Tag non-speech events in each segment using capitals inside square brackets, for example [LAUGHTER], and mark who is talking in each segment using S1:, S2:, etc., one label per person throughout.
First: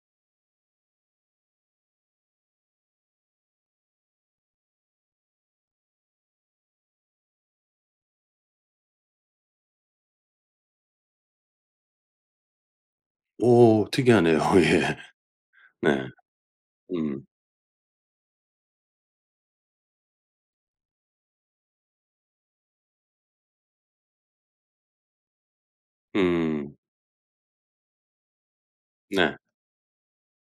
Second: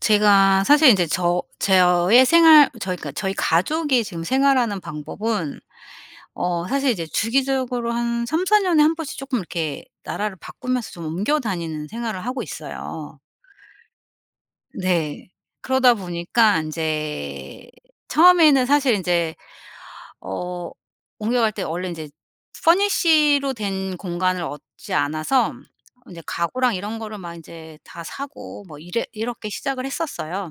S1: 제가 사실 인제 저의 생활 저희 가족이 지금 생활하는 방법은, 사실 이제 주기적으로 한 3-4 년에 한 번씩 쪼끔 이렇게 나라를 바꾸면서 좀 옮겨 다니는 생활을 하고 있어요.
S2: 오 특이하네요. [LAUGHS] 예.
S1: 네. 그러다
S2: 네.
S1: 보니까
S2: 음.
S1: 인제 처음에는 사실 인제 어 옮겨갈 때 원래 인제 퍼니쉬로 된 공간을 얻지 않아서 인제
S2: 음.
S1: 가구랑 이런 거를 막 인제 다 사고, 뭐 이래
S2: 네.
S1: 이렇게 시작을 했었어요.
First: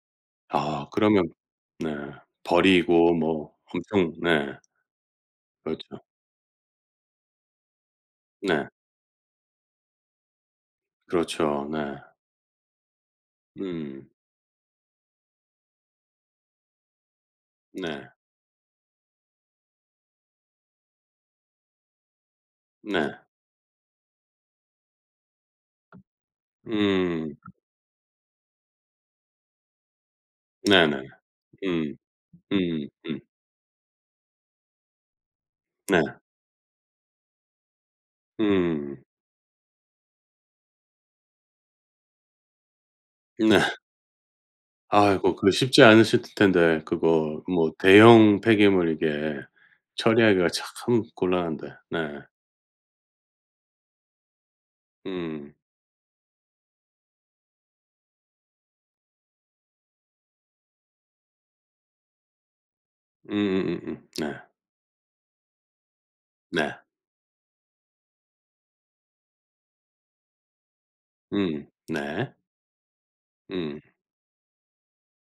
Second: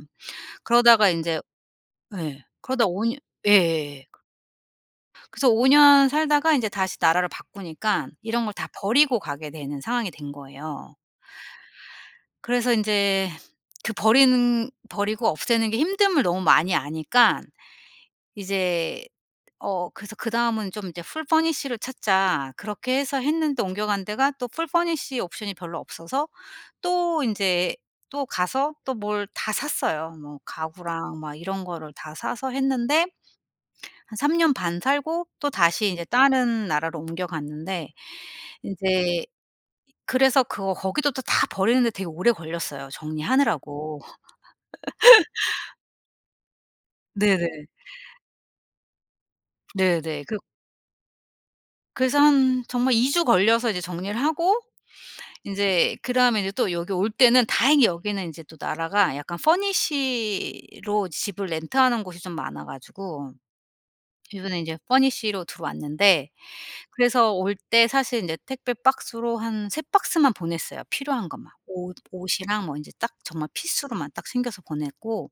S2: 아
S1: 그러다가
S2: 그러면
S1: 인제,
S2: 네.
S1: 예, 그러다 오
S2: 버리고
S1: 년,
S2: 뭐
S1: 예예예.
S2: 엄청 네.
S1: 그래서 5
S2: 그렇죠.
S1: 년 살다가 인제 다시 나라를 바꾸니깐 이런 걸
S2: 네.
S1: 다 버리고 가게 되는 상황이 된 거예요.
S2: 그렇죠. 네.
S1: 그래서 인제 그
S2: 음.
S1: 버리는 버리고 없애는 게 힘듦을 너무 많이 아니깐
S2: 네.
S1: 이제, 그래서 '그다음은 좀 이제 풀 퍼니쉬를 찾자.' 그렇게
S2: 네.
S1: 해서 했는데 옮겨간 데가 또 풀 퍼니쉬 옵션이 별로 없어서 또
S2: 음.
S1: 인제, 또 가서 또 뭘 다 샀어요. 뭐
S2: 네네.
S1: 가구랑 막 이런 거를
S2: 음.
S1: 다 사서
S2: 음.
S1: 했는데
S2: 음.
S1: 한 3년 반 살고 또 다시
S2: 네.
S1: 인제 다른 나라로 옮겨갔는데
S2: 음.
S1: 인제, 그래서 그거 거기도 또 다 버리는데 되게 오래 걸렸어요,
S2: 네.
S1: 정리하느라고.
S2: 아이고 그 쉽지 않으실 텐데 그거
S1: 네네.
S2: 뭐 대형 폐기물 이게
S1: 네네. 그,
S2: 처리하기가 참 곤란한데. 네.
S1: 그래서 한 정말 2주 걸려서 이제 정리를 하고
S2: 음.
S1: 인제 그다음에 이제 또 여기 올 때는 다행히 여기는 인제 또 나라가 약간 furnish로 집을 렌트하는 곳이 좀 많아 가지고
S2: 네.
S1: 이번에 인제 furnish로 들어왔는데,
S2: 네.
S1: 그래서 올 때 사실 인제 택배 박스로 한 3 박스만 보냈어요, 필요한 것만.
S2: 음.
S1: 옷
S2: 네.
S1: 옷이랑 뭐 인제 딱 정말
S2: 음.
S1: 필수로만 딱 챙겨서 보냈고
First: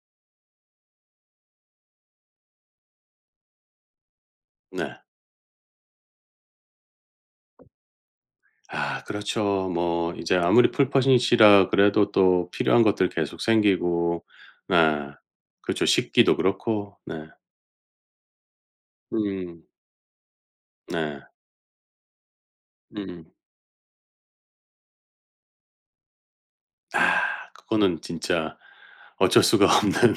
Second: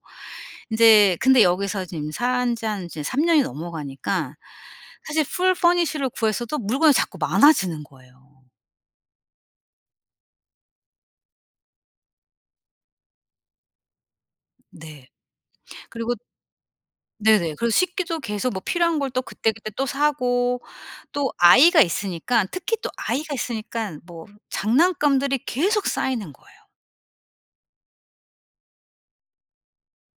S1: 인제. 근데 여기서 지금 산 지 한 이제 3 년이 넘어가니까
S2: 네.
S1: 사실 풀 퍼니쉬를 구했어도 물건이 자꾸 많아지는 거예요.
S2: 아 그렇죠. 뭐 이제 아무리 풀퍼닛이라 그래도 또 필요한 것들 계속 생기고 네.
S1: 네.
S2: 그렇죠.
S1: 그리고,
S2: 식기도 그렇고 네.
S1: 네네, 그리고 식기도 계속 뭐 필요한 걸 또
S2: 음
S1: 그때그때 또 사고,
S2: 네.
S1: 또 아이가 있으니까, 특히 또
S2: 음.
S1: 아이가 있으니깐 뭐 장난감들이 계속 쌓이는 거예요.
S2: 아 그거는 진짜 어쩔 수가 없는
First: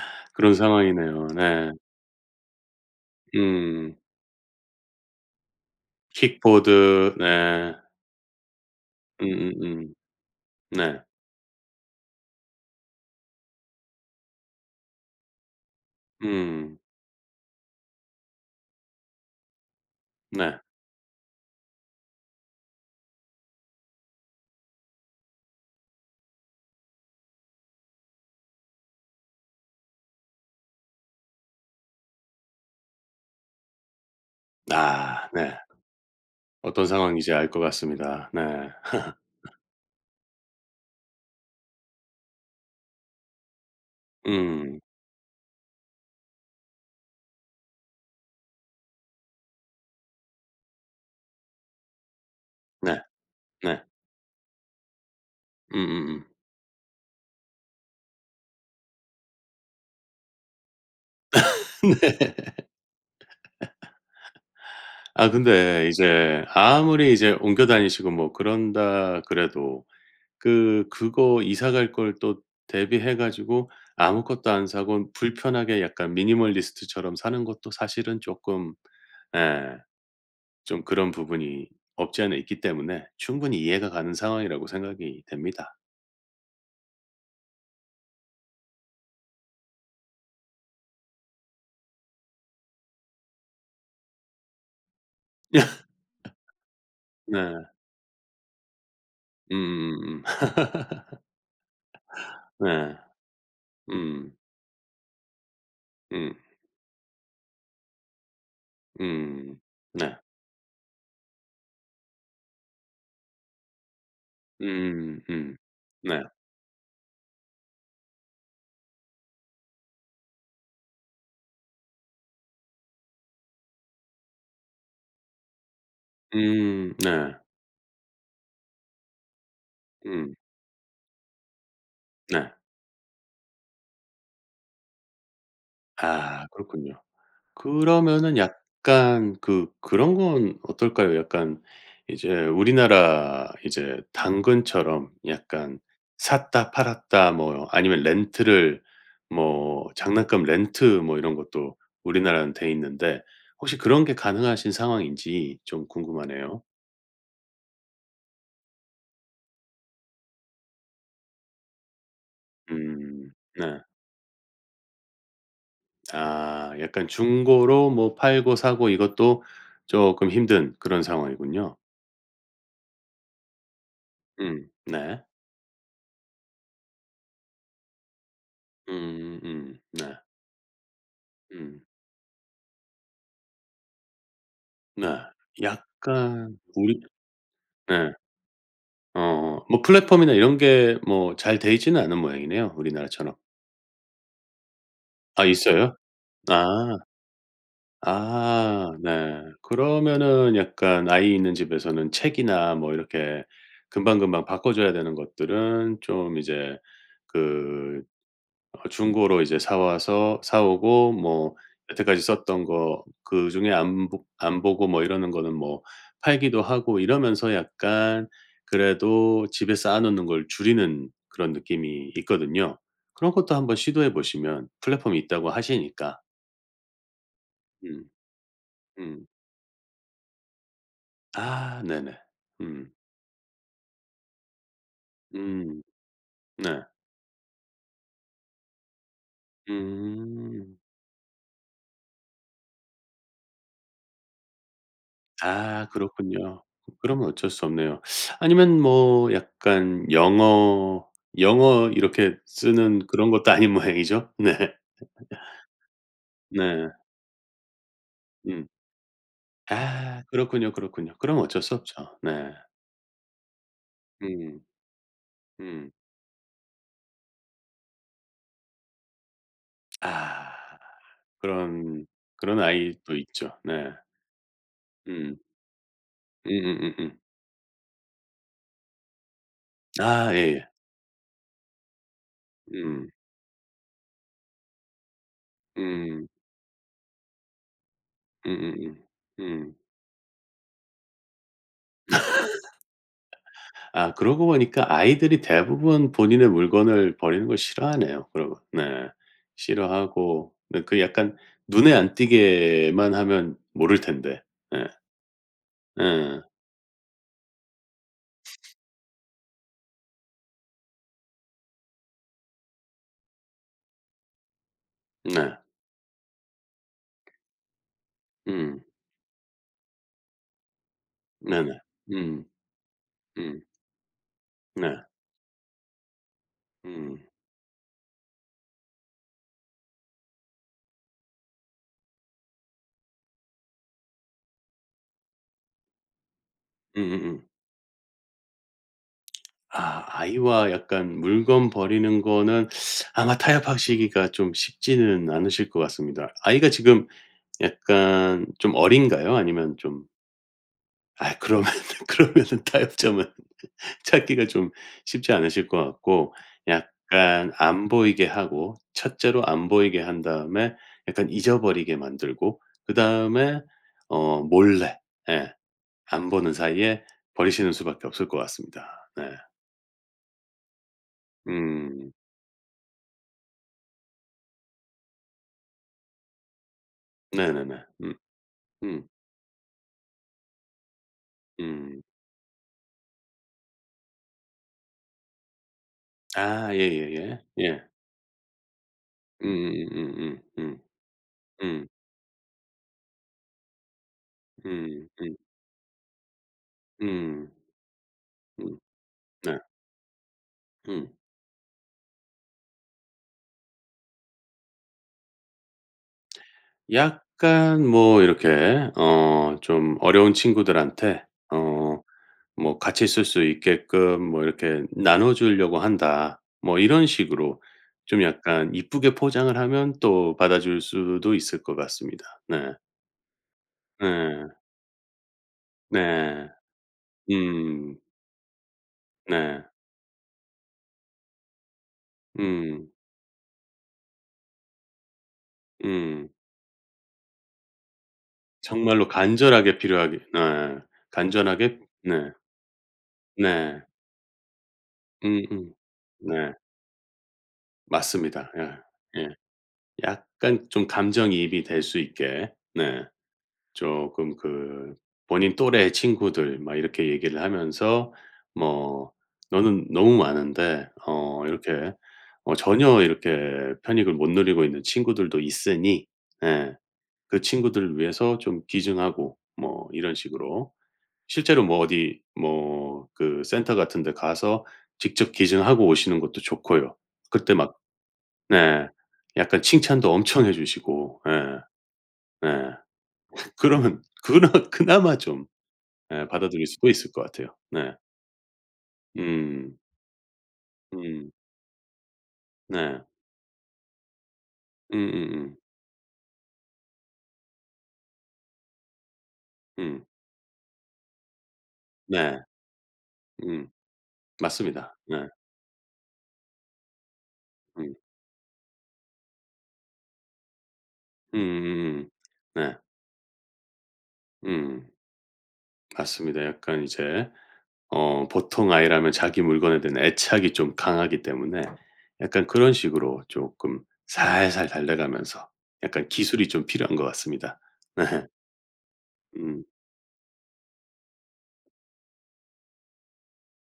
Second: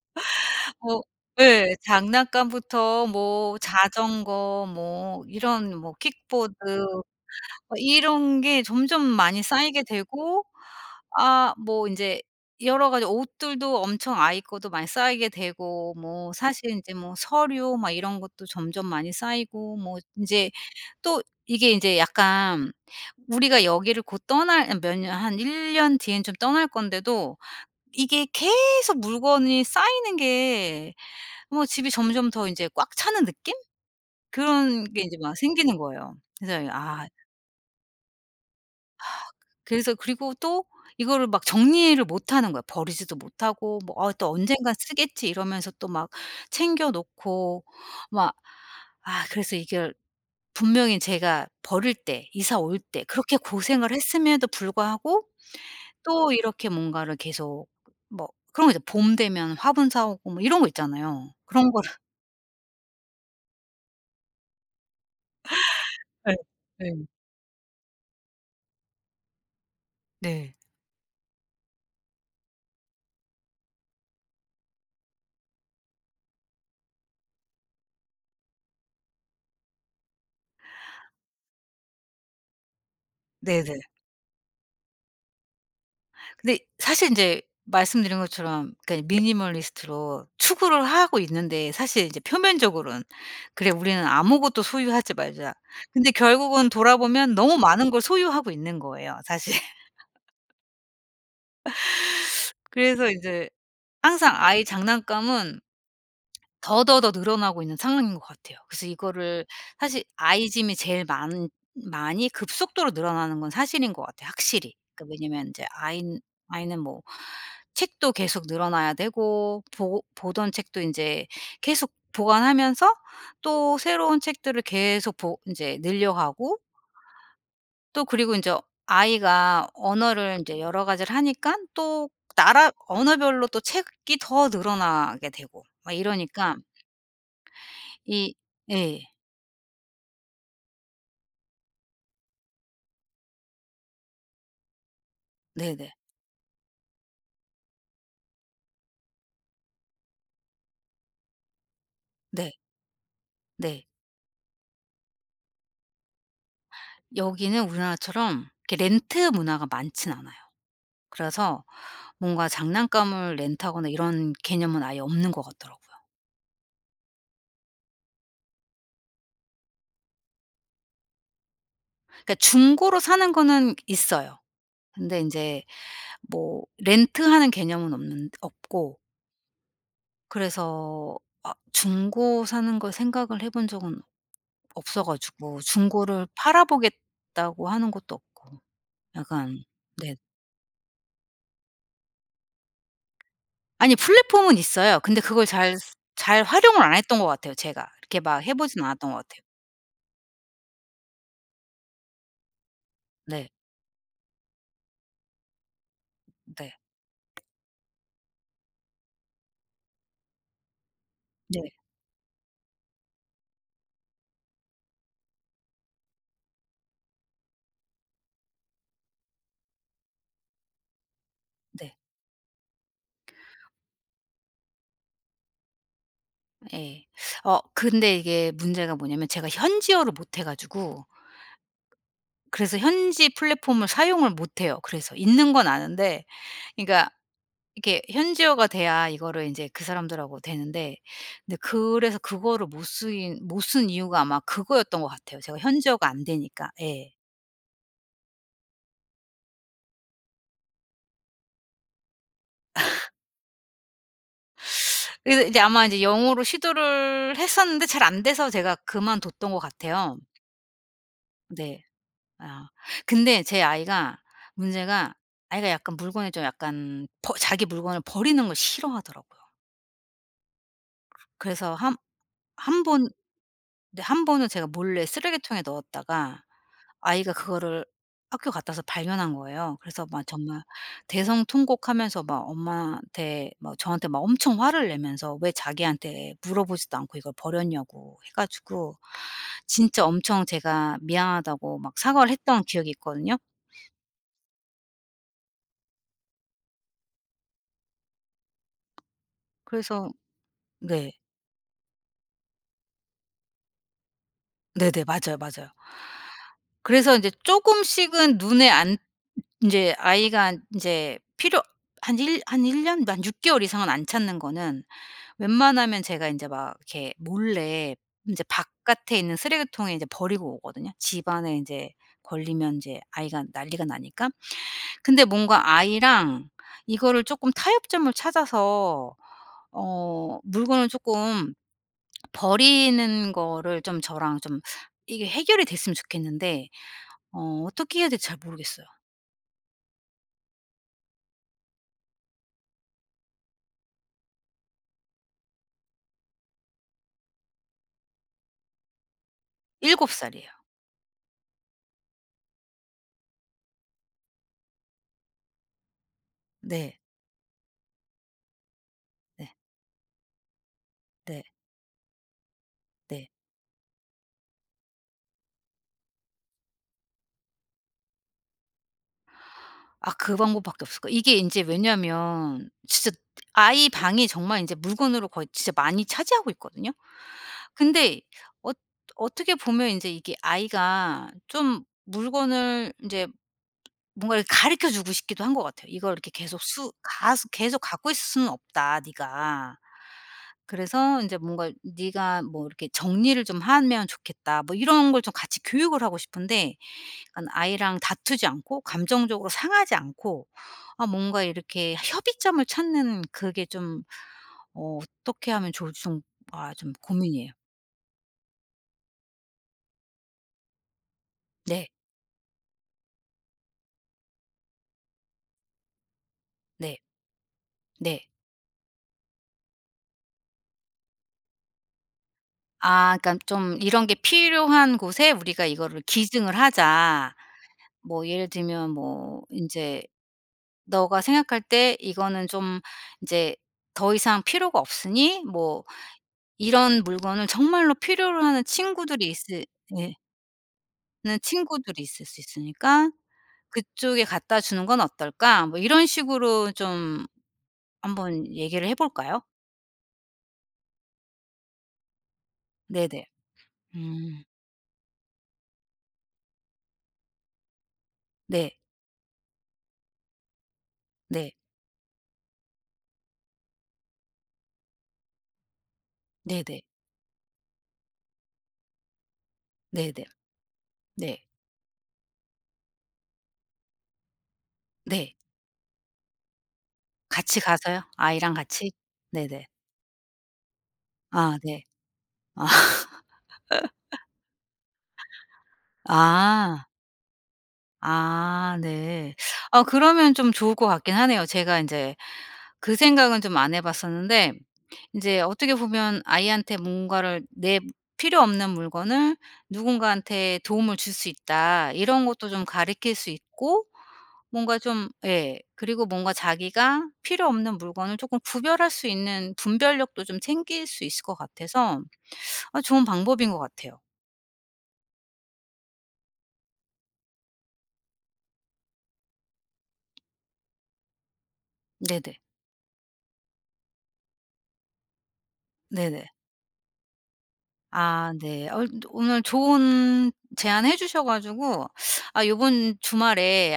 S2: [LAUGHS] 그런
S1: 뭐,
S2: 상황이네요. 네.
S1: 예, 장난감부터 뭐
S2: 음.
S1: 자전거 뭐 이런 뭐 킥보드,
S2: 킥보드 네.
S1: 이런 게 점점 많이 쌓이게
S2: 음음음.
S1: 되고,
S2: 네.
S1: 아 뭐 인제 여러 가지 옷들도 엄청, 아이 거도 많이 쌓이게 되고 뭐 사실
S2: 음.
S1: 인제 뭐 서류 막 이런 것도 점점 많이 쌓이고 뭐 인제
S2: 네.
S1: 또 이게 인제 약간, 우리가 여기를 곧 떠날 한 몇 년, 한 1 년 뒤엔 좀 떠날 건데도 이게 계속 물건이 쌓이는 게, 집이 점점 더 인제 꽉 차는 느낌? 그런 게 인제
S2: 아
S1: 막
S2: 네.
S1: 생기는 거예요. 그래서
S2: 어떤
S1: 아,
S2: 상황인지 알 것 같습니다. 네. [LAUGHS]
S1: 그래서 그리고 또 이거를 막 정리를 못 하는 거야. 버리지도 못하고 뭐 '아 또 언젠간
S2: 음.
S1: 쓰겠지.' 이러면서 또 막 챙겨 놓고 막, 아 그래서 이게 분명히 제가 버릴 때 이사 올
S2: 네.
S1: 때 그렇게
S2: 네.
S1: 고생을 했음에도 불구하고
S2: 음음음.
S1: 또 이렇게 뭔가를 계속, 뭐 그런 거 있잖아요. 봄 되면 화분 사 오고 뭐 이런 거 있잖아요, 그런
S2: [LAUGHS]
S1: 거를.
S2: 네. 아 근데
S1: 예.
S2: 이제
S1: 예.
S2: 아무리 이제 옮겨 다니시고 뭐 그런다 그래도
S1: 네.
S2: 그거 이사 갈 걸 또 대비해 가지고 아무것도 안 사고 불편하게 약간 미니멀리스트처럼 사는 것도 사실은 쪼끔 예 좀 그런 부분이 없지 않아 있기 때문에 충분히
S1: 네네.
S2: 이해가 가는 상황이라고 생각이 됩니다.
S1: 근데 사실 인제 말씀드린 것처럼, 그러니까 미니멀리스트로 추구를 하고 있는데 사실 이제 표면적으로는 '그래 우리는 아무것도 소유하지 말자.'
S2: [LAUGHS]
S1: 근데 결국은 돌아보면 너무
S2: 네.
S1: 많은 걸 소유하고 있는 거예요 사실. [LAUGHS]
S2: 음음음음. 네.
S1: 그래서 이제 항상
S2: 음.
S1: 아이 장난감은
S2: 음.
S1: 더더더 늘어나고 있는 상황인 것 같아요. 그래서 이거를,
S2: 음.
S1: 사실
S2: 네.
S1: 아이 짐이 제일 많 많이 급속도로 늘어나는 건 사실인 것 같아요 확실히. 그,
S2: 음
S1: 왜냐면
S2: 음.
S1: 인제 아인
S2: 네.
S1: 아이는 뭐 책도 계속 늘어나야 되고 보 보던 책도 인제 계속 보관하면서 또 새로운 책들을 계속 보 인제 늘려가고
S2: 네.
S1: 또, 그리고 인제 아이가
S2: 음
S1: 언어를 인제 여러 가지를 하니깐 또
S2: 네.
S1: 나라 언어별로 또 책이 더 늘어나게 되고 막
S2: 아
S1: 이러니까
S2: 그렇군요.
S1: 이,
S2: 그러면은
S1: 예.
S2: 약간 그 그런 건 어떨까요? 약간 이제 우리나라 이제 당근처럼 약간
S1: 네네.
S2: 샀다 팔았다 뭐 아니면 렌트를 뭐 장난감 렌트 뭐 이런 것도
S1: 네.
S2: 우리나라는 돼 있는데 혹시
S1: 네.
S2: 그런 게 가능하신 상황인지 좀 궁금하네요.
S1: 여기는 우리나라처럼 이렇게 렌트 문화가 많진 않아요. 그래서 뭔가
S2: 음
S1: 장난감을
S2: 네.
S1: 렌트하거나 이런 개념은 아예 없는 것 같더라고요.
S2: 아 약간 중고로 뭐 팔고 사고 이것도 조금 힘든 그런 상황이군요.
S1: 그러니까 중고로 사는 거는 있어요. 근데
S2: 네.
S1: 인제 뭐 렌트하는 개념은 없는 없고,
S2: 네.
S1: 그래서 아
S2: 음.
S1: 중고 사는 걸 생각을 해본 적은 없어
S2: 네.
S1: 가지고 중고를
S2: 약간
S1: 팔아
S2: 우리
S1: 보겠다고 하는
S2: 네.
S1: 것도 없고,
S2: 어
S1: 약간.
S2: 뭐
S1: 네네.
S2: 플랫폼이나 이런 게 뭐 잘 돼 있지는 않은 모양이네요, 우리나라처럼.
S1: 아니 플랫폼은 있어요. 근데
S2: 아
S1: 그걸
S2: 있어요?
S1: 잘 활용을 안
S2: 아.
S1: 했던 것 같아요, 제가. 이렇게 막 해 보진
S2: 아
S1: 않았던 것 같아요.
S2: 네. 그러면은 약간 아이 있는 집에서는 책이나 뭐 이렇게
S1: 네.
S2: 금방금방 바꿔 줘야 되는 것들은 좀
S1: 네.
S2: 이제 그 어 중고로 이제 사 오고 뭐
S1: 네.
S2: 여태까지 썼던 거 그중에 안 보고 뭐 이러는 거는 뭐 팔기도 하고 이러면서 약간 그래도 집에 쌓아 놓는 걸 줄이는 그런
S1: 네.
S2: 느낌이 있거든요. 그런 것도 한번 시도해 보시면 플랫폼이 있다고 하시니까.
S1: 예.
S2: 음.
S1: 근데 이게 문제가
S2: 음.
S1: 뭐냐면 제가 현지어를 못해 가지고
S2: 아 네네.
S1: 그래서
S2: 음.
S1: 현지 플랫폼을 사용을 못 해요. 그래서 있는 건
S2: 음.
S1: 아는데,
S2: 네.
S1: 그러니까 이렇게 현지어가 돼야 이거를 인제 그 사람들하고
S2: 음.
S1: 되는데, 근데 그래서 그거를 못 쓴 이유가 아마 그거였던 것 같아요, 제가
S2: 아
S1: 현지어가 안
S2: 그렇군요.
S1: 되니까. 예.
S2: 그러면 어쩔 수 없네요. 아니면 뭐 약간 영어, 영어 이렇게 쓰는 그런 것도 아닌 [LAUGHS] 모양이죠? 네.
S1: 그래서 이제 아마 이제 영어로
S2: 네.
S1: 시도를 했었는데 잘 안 돼서
S2: 음.
S1: 제가 그만뒀던 것 같아요.
S2: 아 그렇군요, 그렇군요. 그럼 어쩔 수
S1: 네.
S2: 없죠. 네.
S1: 아. 근데 제 아이가
S2: 음.
S1: 문제가, 아이가
S2: 음.
S1: 약간 물건에 좀 약간 버 자기 물건을 버리는 걸 싫어하더라고요.
S2: 아
S1: 그래서
S2: 그런 그런
S1: 한 번,
S2: 아이도 있죠. 네.
S1: 네 한 번은 제가 몰래
S2: 음.
S1: 쓰레기통에 넣었다가
S2: 음음음음.
S1: 아이가 그거를 학교 갔다 와서 발견한 거예요. 그래서 막
S2: 아
S1: 정말
S2: 예예.
S1: 대성통곡하면서 막
S2: 음.
S1: 엄마한테 막 저한테 막 엄청 화를 내면서 왜
S2: 음.
S1: 자기한테 물어보지도 않고 이걸 버렸냐고 해 가지고
S2: 음. 음. 음.
S1: 진짜 엄청 제가 미안하다고 막 사과를 했던 기억이 있거든요.
S2: 아 그러고 보니까 아이들이 대부분 본인의 물건을 버리는 걸 싫어하네요 그러면. 네.
S1: 그래서
S2: 싫어하고 네 그
S1: 네.
S2: 약간 눈에 안 띄게만 하면 모를 텐데.
S1: 네네.
S2: 네
S1: 맞아요, 맞아요.
S2: 네
S1: 그래서 이제 조금씩은 눈에 안 이제 아이가 이제 필요 한 일 한 1 년 한 6 개월 이상은 안 찾는 거는
S2: 네.
S1: 웬만하면 제가 인제 막 이렇게 몰래 인제
S2: 음.
S1: 바깥에 있는 쓰레기통에 인제 버리고 오거든요. 집안에
S2: 네네.
S1: 인제
S2: 음.
S1: 걸리면 인제 아이가
S2: 음.
S1: 난리가 나니까.
S2: 네.
S1: 근데 뭔가 아이랑
S2: 음.
S1: 이거를 쪼끔 타협점을 찾아서, 물건을 쪼끔 버리는 거를 좀 저랑 좀 이게 해결이 됐으면 좋겠는데,
S2: 음음음.
S1: 어떻게 해야 될지 잘 모르겠어요.
S2: 아 아이와 약간 물건 버리는 거는 아마 타협하시기가 좀 쉽지는 않으실 것 같습니다. 아이가 지금 약간 좀 어린가요? 아니면 좀
S1: 7 살이에요.
S2: 아 그러면 [LAUGHS] 그러면은 타협점은 찾기가 좀 쉽지 않으실 것 같고
S1: 네.
S2: 약간 안 보이게 하고 첫째로
S1: 네.
S2: 안 보이게 한 다음에 약간
S1: 네.
S2: 잊어버리게 만들고
S1: 네.
S2: 그다음에 어 몰래 예 안 보는 사이에 버리시는 수밖에 없을 것 같습니다. 네.
S1: 아 그 방법밖에 없을 거예요. 이게 인제
S2: 음.
S1: 왜냐면 진짜 아이 방이 정말 인제 물건으로 거의 진짜 많이 차지하고 있거든요.
S2: 네네네. 음.
S1: 근데, 어
S2: 음.
S1: 어떻게 보면 인제 이게 아이가 좀
S2: 음.
S1: 물건을 인제 뭔가 이렇게 가르쳐 주고 싶기도 한 것 같아요. "이걸 이렇게 계속
S2: 아
S1: 수
S2: 예예예.
S1: 가스 계속
S2: 예.
S1: 갖고 있을 수는 없다 네가.
S2: 음음음음음.
S1: 그래서 인제 뭔가
S2: 음.
S1: 네가 뭐 이렇게 정리를 좀 하면 좋겠다."
S2: 음.
S1: 뭐
S2: 음.
S1: 이런 걸
S2: 음.
S1: 좀
S2: 음.
S1: 같이 교육을 하고 싶은데
S2: 음.
S1: 약간 아이랑 다투지
S2: 음, 음.
S1: 않고 감정적으로
S2: 네.
S1: 상하지 않고 아
S2: 음.
S1: 뭔가 이렇게 협의점을 찾는 그게 좀, 어 어떻게 하면 좋을지 좀, 아 좀 고민이에요.
S2: 약간 뭐 이렇게 어 좀 어려운 친구들한테
S1: 네.
S2: 어 뭐 같이 쓸 수 있게끔 뭐 이렇게 나눠 주려고 한다. 뭐
S1: 네.
S2: 이런 식으로 좀
S1: 네.
S2: 약간 이쁘게 포장을 하면 또 받아줄 수도 있을 것 같습니다. 네.
S1: 아 그러니까 좀 이런 게
S2: 네.
S1: 필요한 곳에 우리가 이거를
S2: 네.
S1: 기증을 하자.
S2: 음.
S1: 뭐 예를 들면 뭐
S2: 네.
S1: 이제 "너가 생각할 때 이거는 좀
S2: 음.
S1: 이제 더 이상 필요가 없으니 뭐
S2: 음.
S1: 이런 물건을 정말로 필요로 하는
S2: 정말로
S1: 친구들이 있을",
S2: 간절하게
S1: 예,
S2: 필요하게 네.
S1: 는
S2: 간절하게
S1: 친구들이 있을
S2: 네.
S1: 수 있으니까
S2: 네.
S1: "그쪽에 갖다 주는 건 어떨까?"
S2: 음음.
S1: 뭐 이런
S2: 네.
S1: 식으로 좀 한번
S2: 맞습니다.
S1: 얘기를 해
S2: 예. 예.
S1: 볼까요?
S2: 약간 좀 감정이입이 될 수 있게 네
S1: 네네.
S2: 조금
S1: 음.
S2: 그 본인 또래 친구들 막 이렇게 얘기를 하면서
S1: 네.
S2: 뭐 "너는 너무 많은데 어
S1: 네.
S2: 이렇게 어 전혀 이렇게 편익을 못 누리고 있는 친구들도 있으니 예
S1: 네네.
S2: 그 친구들을 위해서 좀 기증하고." 뭐 이런
S1: 네네.
S2: 식으로
S1: 네.
S2: 실제로 뭐 어디 뭐 그 센터 같은 데 가서 직접
S1: 네.
S2: 기증하고 오시는 것도 좋고요. 그때
S1: 같이
S2: 막
S1: 가서요? 아이랑
S2: 네.
S1: 같이?
S2: 약간
S1: 네네.
S2: 칭찬도 엄청 해 주시고
S1: 아
S2: 예.
S1: 네.
S2: 네.
S1: 아. [LAUGHS]
S2: 그러면 [LAUGHS] 그나마 좀 예 받아들일
S1: 아.
S2: 수도 있을 것 같아요. 네.
S1: 아 네.
S2: 음.
S1: 아 그러면 좀 좋을 것 같긴
S2: 음.
S1: 하네요. 제가 인제 그
S2: 네.
S1: 생각은 좀 안 해 봤었는데 이 제
S2: 음.
S1: 어떻게 보면 아이한테 뭔가를 내, 필요 없는 물건을
S2: 음, 음.
S1: 누군가한테 도움을 줄 수 있다 이런
S2: 네.
S1: 것도 좀 가르킬수
S2: 음.
S1: 있고, 뭔가
S2: 맞습니다.
S1: 좀
S2: 네.
S1: 예 그리고 뭔가 자기가 필요 없는
S2: 음.
S1: 물건을 쪼끔 구별할 수 있는 분별력도 좀 생길 수 있을 것 같아서
S2: 음음음. 네.
S1: 아 좋은 방법인 것 같아요.
S2: 음. 맞습니다. 약간 이제 어 보통 아이라면 자기 물건에 대한 애착이 좀 강하기 때문에
S1: 네네.
S2: 약간 그런 식으로 조금 살살 달래가면서 약간
S1: 네네.
S2: 기술이 좀 필요한 것 같습니다. 네.
S1: 아 네. 오늘
S2: 음.
S1: 좋은 제안해 주셔 가지고 아 요번 주말에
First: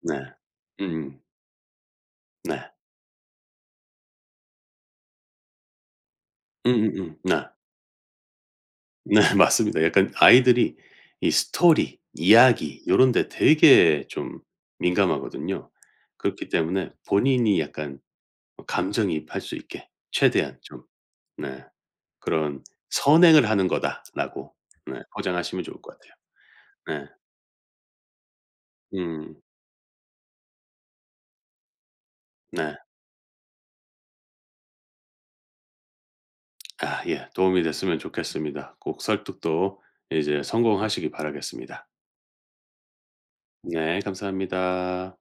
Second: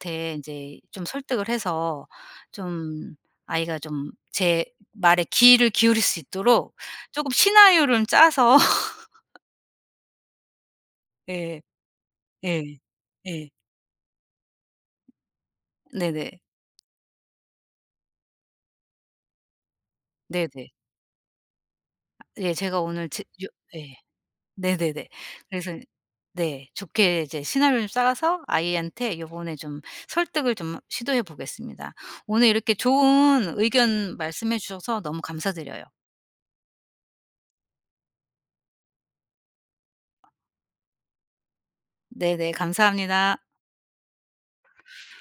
S2: 네.
S1: 인제 좀
S2: 음
S1: 설득을 해서
S2: 네.
S1: 좀, 아이가 좀 제 말에 귀를 기울일 수 있도록 쪼끔
S2: 네.
S1: 시나리오를 짜서 [LAUGHS]
S2: 네 [LAUGHS] 맞습니다. 약간 아이들이 이
S1: 예.
S2: 스토리,
S1: 예.
S2: 이야기 요런 데
S1: 예.
S2: 되게 좀 민감하거든요.
S1: 네네.
S2: 그렇기 때문에 본인이 약간 어 감정이입할 수 있게 최대한
S1: 네네.
S2: 좀 네
S1: 예
S2: 그런
S1: 제가 오늘 제 요,
S2: '선행을 하는
S1: 예.
S2: 거다.'라고 네
S1: 네네네.
S2: 포장하시면
S1: 그래서
S2: 좋을 것 같아요.
S1: 네.
S2: 네.
S1: 좋게 이제 시나리오를 짜서 아이한테
S2: 음.
S1: 요번에 좀 설득을 좀 시도해 보겠습니다. 오늘 이렇게
S2: 네.
S1: 좋은 의견 말씀해 주셔서 너무 감사드려요.
S2: 아 예. 도움이 됐으면 좋겠습니다. 꼭 설득도 이제 성공하시기 바라겠습니다.
S1: 네네. 감사합니다.
S2: 네 감사합니다.